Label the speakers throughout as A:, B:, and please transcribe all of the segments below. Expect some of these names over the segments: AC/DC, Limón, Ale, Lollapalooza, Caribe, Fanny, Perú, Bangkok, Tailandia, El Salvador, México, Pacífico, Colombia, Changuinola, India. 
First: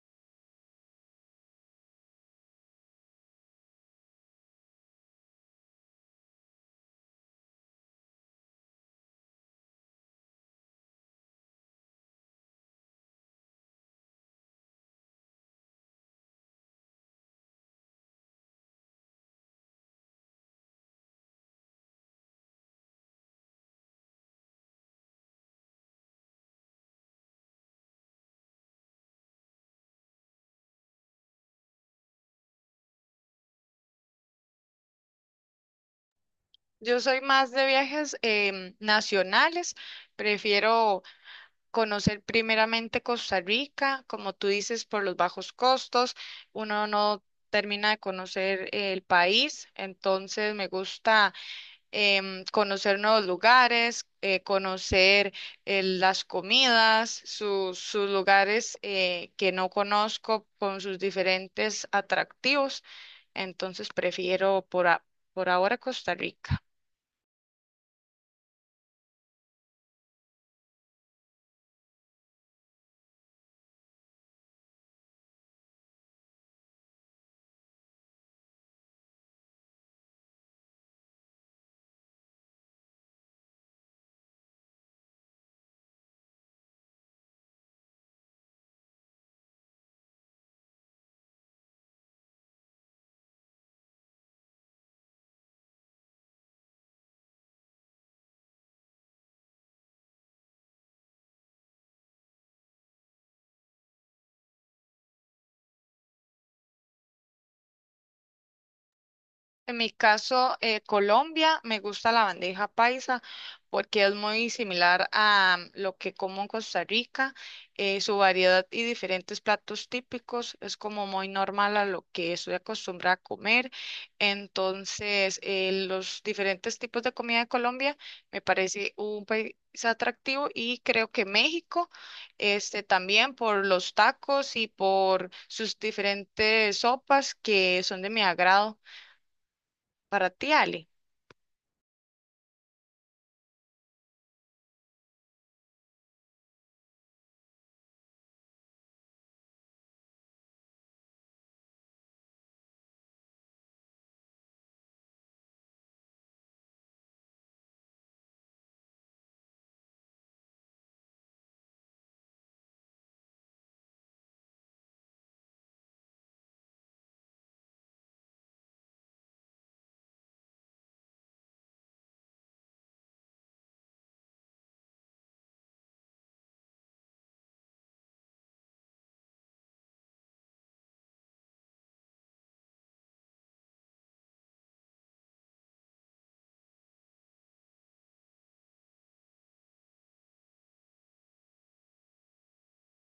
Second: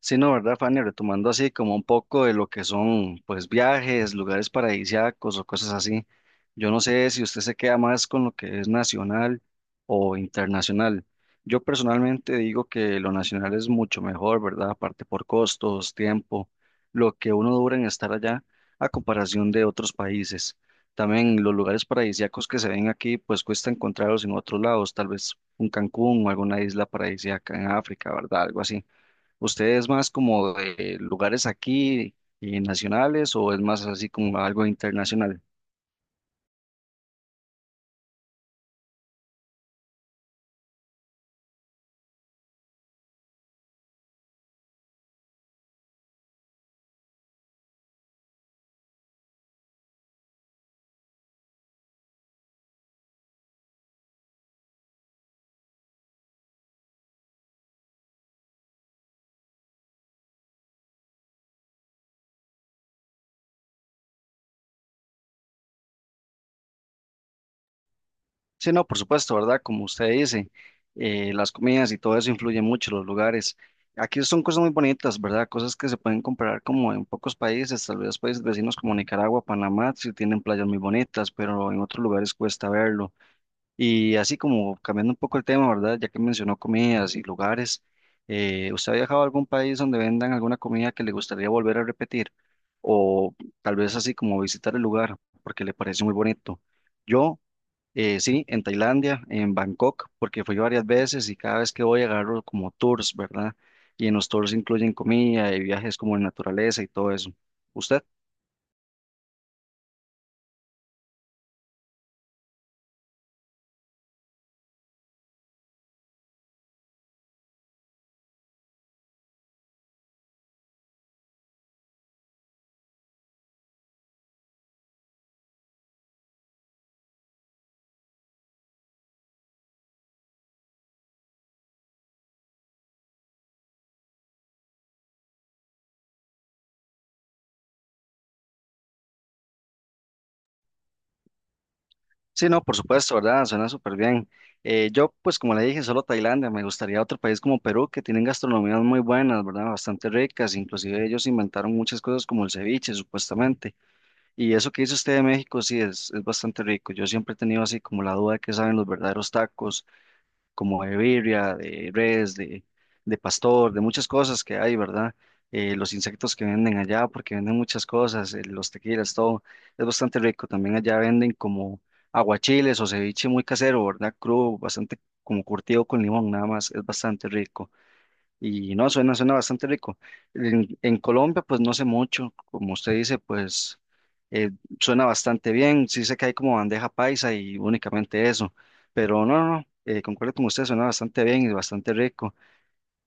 A: Sí, no, ¿verdad, Fanny? Retomando así como un poco de lo que son, pues, viajes, lugares paradisíacos o cosas así. Yo no sé si usted se queda más con lo que es nacional o internacional. Yo personalmente digo que lo nacional es mucho mejor, ¿verdad? Aparte por costos, tiempo, lo que uno dura en estar allá a comparación de otros países. También los lugares paradisíacos que se ven aquí, pues cuesta encontrarlos en otros lados, tal vez un Cancún o alguna isla paradisíaca en África, ¿verdad? Algo así. ¿Usted es más como de lugares aquí nacionales o es más así como algo internacional?
B: Yo soy más de viajes nacionales, prefiero conocer primeramente Costa Rica, como tú dices, por los bajos costos, uno no termina de conocer el país, entonces me gusta conocer nuevos lugares, conocer las comidas, sus lugares que no conozco con sus diferentes atractivos, entonces prefiero por ahora Costa Rica.
A: Sí, no, por supuesto, ¿verdad? Como usted dice, las comidas y todo eso influye mucho, los lugares. Aquí son cosas muy bonitas, ¿verdad? Cosas que se pueden comparar como en pocos países, tal vez países vecinos como Nicaragua, Panamá, sí tienen playas muy bonitas, pero en otros lugares cuesta verlo. Y así como cambiando un poco el tema, ¿verdad? Ya que mencionó comidas y lugares, ¿usted ha viajado a algún país donde vendan alguna comida que le gustaría volver a repetir? O tal vez así como visitar el lugar porque le parece muy bonito. Yo, sí, en Tailandia, en Bangkok, porque fui varias veces y cada vez que voy agarro como tours, ¿verdad? Y en los tours incluyen comida y viajes como en naturaleza y todo eso. ¿Usted?
B: En mi caso, Colombia, me gusta la bandeja paisa porque es muy similar a lo que como en Costa Rica. Eh, su variedad y diferentes platos típicos es como muy normal a lo que estoy acostumbrada a comer. Entonces, los diferentes tipos de comida de Colombia me parece un país atractivo y creo que México, este, también por los tacos y por sus diferentes sopas que son de mi agrado. Para ti, Ale.
A: Sí, no, por supuesto, ¿verdad? Suena súper bien. Yo, pues como le dije, solo Tailandia, me gustaría otro país como Perú, que tienen gastronomías muy buenas, ¿verdad? Bastante ricas, inclusive ellos inventaron muchas cosas como el ceviche, supuestamente. Y eso que dice usted de México, sí, es bastante rico. Yo siempre he tenido así como la duda de qué saben los verdaderos tacos, como de birria, de res, de pastor, de muchas cosas que hay, ¿verdad? Los insectos que venden allá, porque venden muchas cosas, los tequilas, todo, es bastante rico. También allá venden como aguachiles o ceviche muy casero, ¿verdad? Crudo, bastante como curtido con limón, nada más, es bastante rico. Y no, suena, suena bastante rico. En Colombia, pues no sé mucho, como usted dice, pues eh, suena bastante bien. Sí sé que hay como bandeja paisa y únicamente eso, pero no, no, no, concuerdo con usted, suena bastante bien y bastante rico.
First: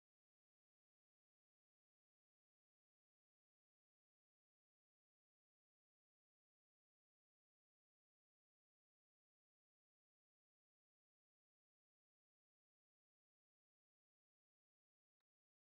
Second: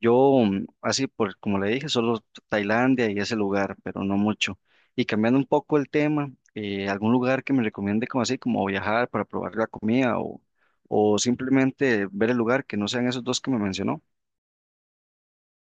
A: Yo, así, por, como le dije, solo Tailandia y ese lugar, pero no mucho. Y cambiando un poco el tema, algún lugar que me recomiende como así, como viajar para probar la comida o simplemente ver el lugar que no sean esos dos que me mencionó.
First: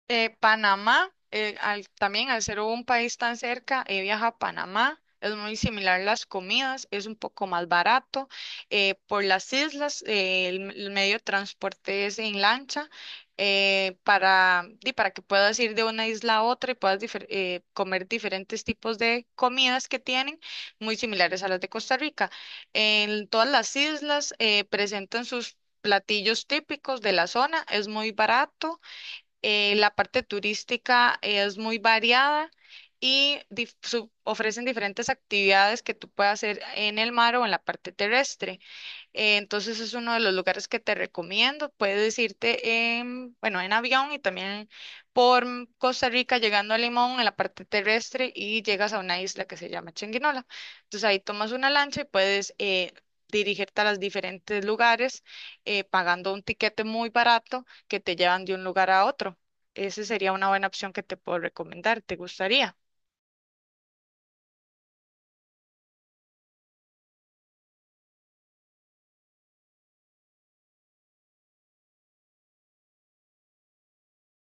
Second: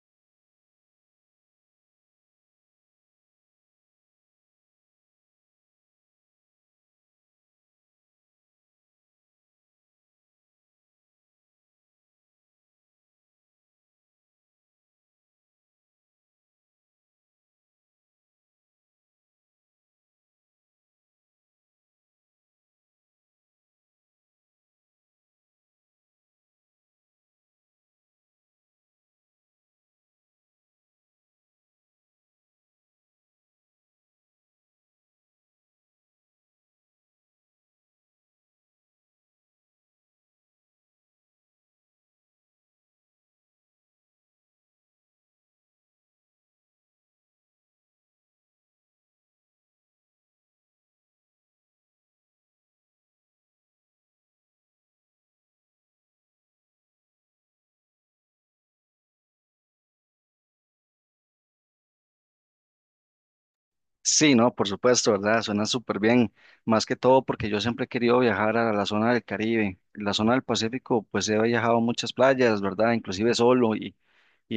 B: Panamá, también al ser un país tan cerca, he viajado a Panamá. Es muy similar las comidas, es un poco más barato. Por las islas, el medio de transporte es en lancha para que puedas ir de una isla a otra y puedas comer diferentes tipos de comidas que tienen, muy similares a las de Costa Rica. En todas las islas presentan sus platillos típicos de la zona, es muy barato. La parte turística es muy variada y ofrecen diferentes actividades que tú puedes hacer en el mar o en la parte terrestre. Entonces es uno de los lugares que te recomiendo. Puedes irte en, bueno, en avión y también por Costa Rica llegando a Limón en la parte terrestre y llegas a una isla que se llama Changuinola. Entonces ahí tomas una lancha y puedes dirigirte a los diferentes lugares pagando un tiquete muy barato que te llevan de un lugar a otro. Esa sería una buena opción que te puedo recomendar. ¿Te gustaría?
A: Sí, no, por supuesto, ¿verdad? Suena súper bien. Más que todo porque yo siempre he querido viajar a la zona del Caribe. La zona del Pacífico, pues he viajado a muchas playas, ¿verdad? Inclusive solo y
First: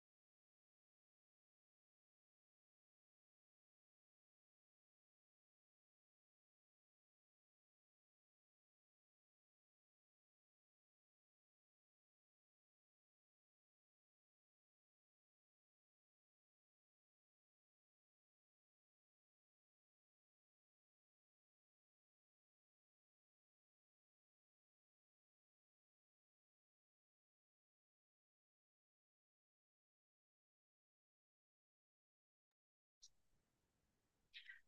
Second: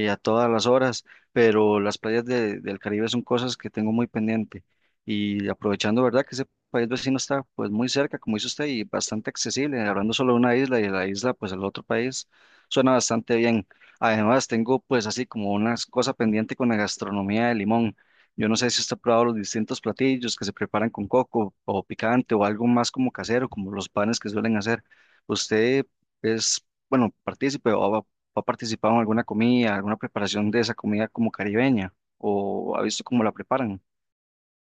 A: a todas las horas, pero las playas del Caribe son cosas que tengo muy pendiente. Y aprovechando, ¿verdad? Que ese país vecino está pues muy cerca, como dice usted, y bastante accesible, hablando solo de una isla y de la isla pues al otro país, suena bastante bien. Además, tengo pues así como una cosa pendiente con la gastronomía de Limón. Yo no sé si usted ha probado los distintos platillos que se preparan con coco o picante o algo más como casero, como los panes que suelen hacer. ¿Usted es, bueno, partícipe ¿O ha participado en alguna comida, alguna preparación de esa comida como caribeña? ¿O ha visto cómo la preparan?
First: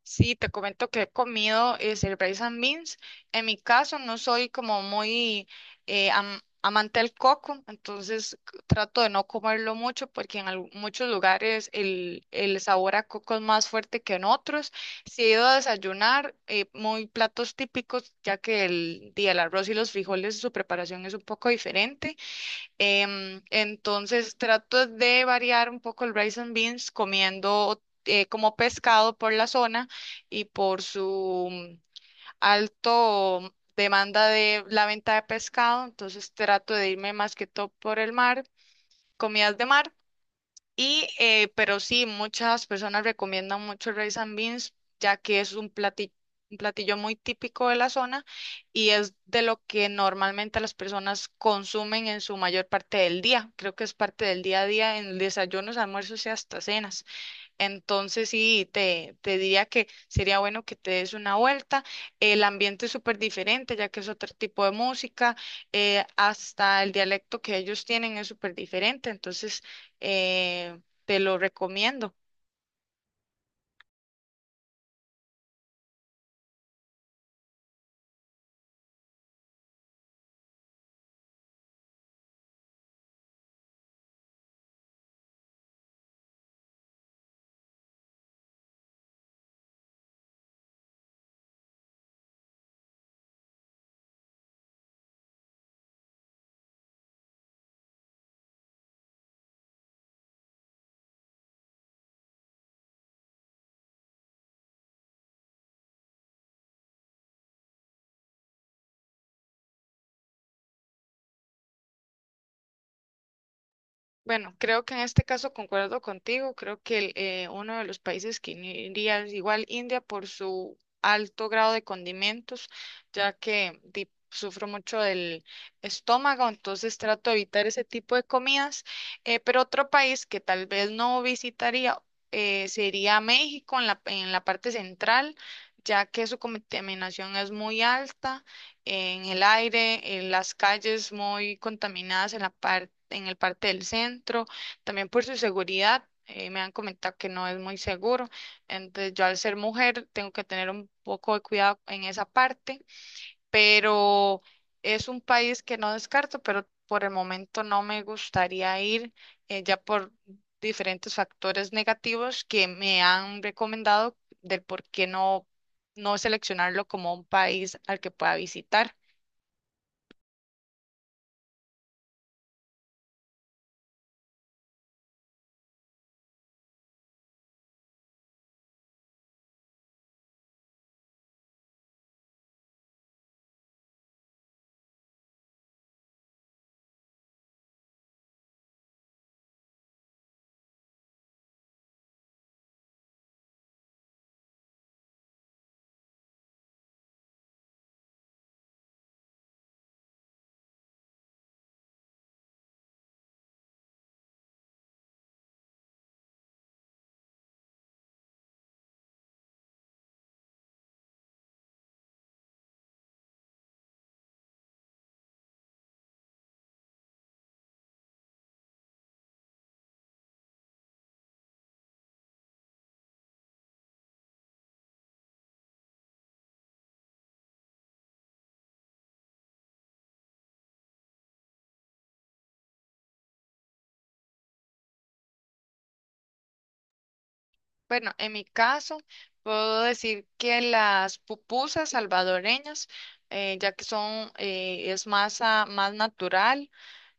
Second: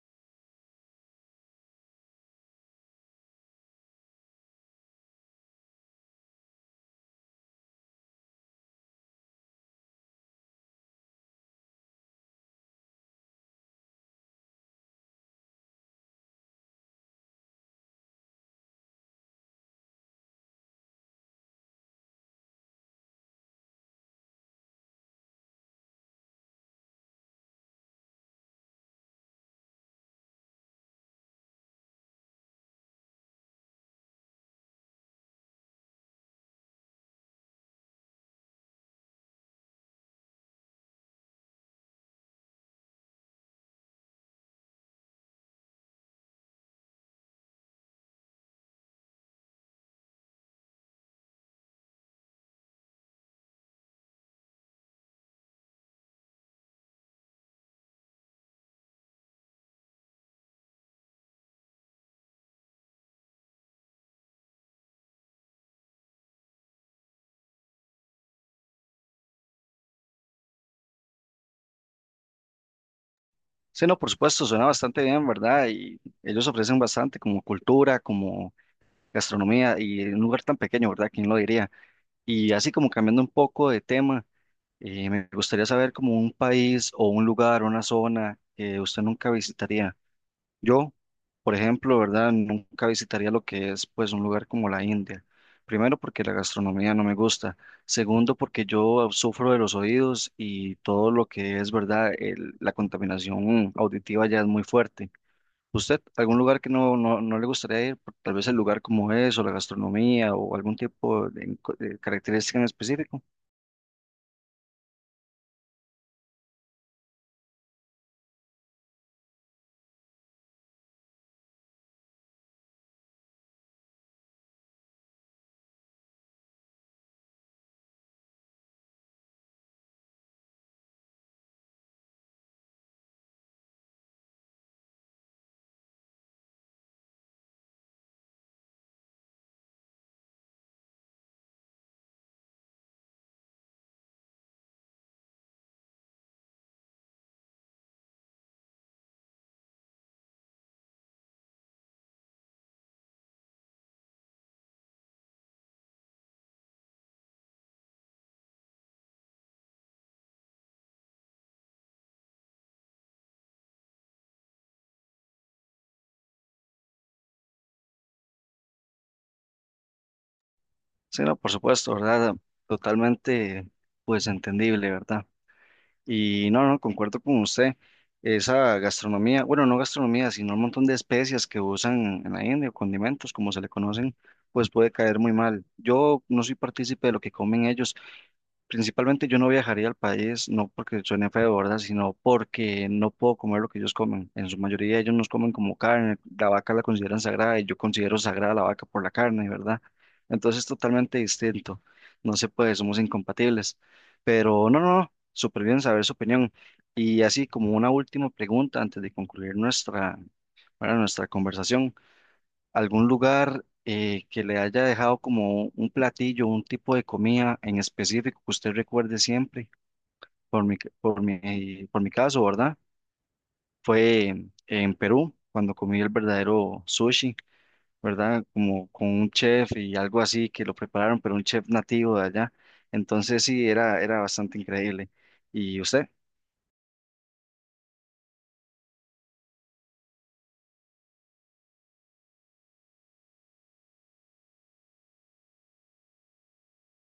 B: Sí, te comento que he comido rice and beans. En mi caso, no soy como muy amante del coco, entonces trato de no comerlo mucho porque en muchos lugares el sabor a coco es más fuerte que en otros. Si he ido a desayunar, muy platos típicos, ya que día el arroz y los frijoles, su preparación es un poco diferente. Entonces trato de variar un poco el rice and beans comiendo como pescado por la zona y por su alto demanda de la venta de pescado. Entonces trato de irme más que todo por el mar, comidas de mar. Y, pero sí, muchas personas recomiendan mucho el rice and beans, ya que es un platillo muy típico de la zona y es de lo que normalmente las personas consumen en su mayor parte del día. Creo que es parte del día a día en desayunos, almuerzos y hasta cenas. Entonces sí, te diría que sería bueno que te des una vuelta. El ambiente es súper diferente, ya que es otro tipo de música. Hasta el dialecto que ellos tienen es súper diferente. Entonces, eh, te lo recomiendo.
A: Sí, no, por supuesto, suena bastante bien, ¿verdad? Y ellos ofrecen bastante como cultura, como gastronomía y en un lugar tan pequeño, ¿verdad? ¿Quién lo diría? Y así como cambiando un poco de tema, me gustaría saber como un país o un lugar, una zona que usted nunca visitaría. Yo, por ejemplo, ¿verdad? Nunca visitaría lo que es pues un lugar como la India. Primero porque la gastronomía no me gusta. Segundo porque yo sufro de los oídos y todo lo que es, ¿verdad? La contaminación auditiva ya es muy fuerte. ¿Usted, algún lugar que no, no, no le gustaría ir? Tal vez el lugar como es o la gastronomía o algún tipo de característica en específico.
B: Bueno, creo que en este caso concuerdo contigo. Creo que uno de los países que iría es igual India por su alto grado de condimentos, ya que sufro mucho del estómago, entonces trato de evitar ese tipo de comidas. Pero otro país que tal vez no visitaría sería México en en la parte central, ya que su contaminación es muy alta en el aire, en las calles muy contaminadas en en el parte del centro, también por su seguridad. Me han comentado que no es muy seguro, entonces yo al ser mujer tengo que tener un poco de cuidado en esa parte, pero es un país que no descarto, pero por el momento no me gustaría ir ya por diferentes factores negativos que me han recomendado del por qué no seleccionarlo como un país al que pueda visitar.
A: Sí, no, por supuesto, ¿verdad? Totalmente pues entendible, ¿verdad? Y no, no, concuerdo con usted. Esa gastronomía, bueno, no gastronomía, sino un montón de especias que usan en la India o condimentos, como se le conocen, pues puede caer muy mal. Yo no soy partícipe de lo que comen ellos. Principalmente yo no viajaría al país, no porque suene feo, ¿verdad? Sino porque no puedo comer lo que ellos comen. En su mayoría ellos nos comen como carne, la vaca la consideran sagrada y yo considero sagrada la vaca por la carne, ¿verdad? Entonces es totalmente distinto. No se puede, somos incompatibles. Pero no, no, no, súper bien saber su opinión. Y así como una última pregunta antes de concluir nuestra, bueno, nuestra conversación algún lugar que le haya dejado como un platillo, un tipo de comida en específico que usted recuerde siempre, por mi caso, ¿verdad? Fue en Perú, cuando comí el verdadero sushi, ¿verdad? Como con un chef y algo así que lo prepararon, pero un chef nativo de allá. Entonces sí, era, era bastante increíble. ¿Y usted?
B: Bueno, en mi caso, puedo decir que las pupusas salvadoreñas, ya que es masa más natural,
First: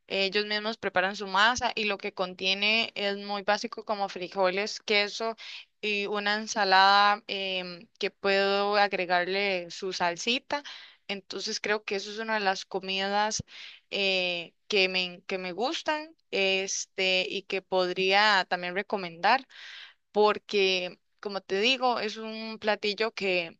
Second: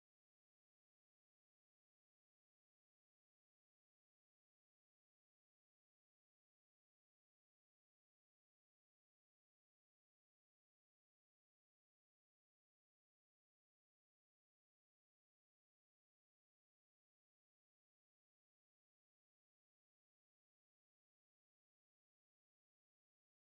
B: ellos mismos preparan su masa y lo que contiene es muy básico como frijoles, queso y una ensalada que puedo agregarle su salsita. Entonces creo que eso es una de las comidas que me gustan, este, y que podría también recomendar porque, como te digo, es un platillo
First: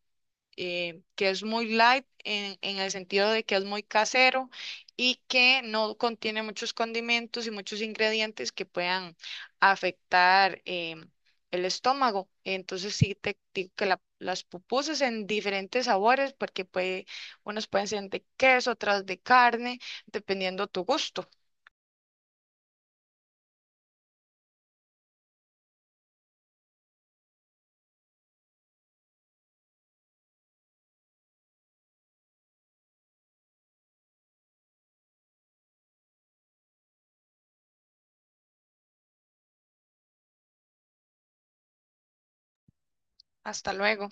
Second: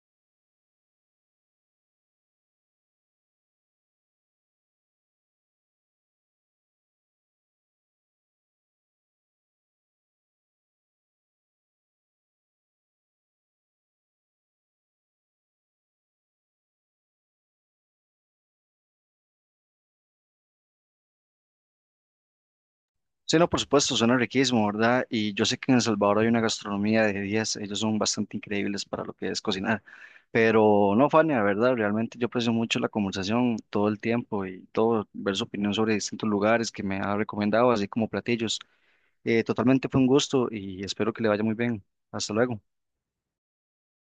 B: que es muy light en el sentido de que es muy casero y que no contiene muchos condimentos y muchos ingredientes que puedan afectar el estómago. Entonces sí te digo que las pupusas en diferentes sabores, porque puede, unas pueden ser de queso, otras de carne, dependiendo tu gusto.
A: Sí, no, por supuesto, suena riquísimo, ¿verdad? Y yo sé que en El Salvador hay una gastronomía de 10, ellos son bastante increíbles para lo que es cocinar. Pero no, Fanny, la verdad, realmente yo aprecio mucho la conversación todo el tiempo y todo, ver su opinión sobre distintos lugares que me ha recomendado, así como platillos. Totalmente fue un gusto y espero que le vaya muy bien. Hasta luego.
B: Hasta luego.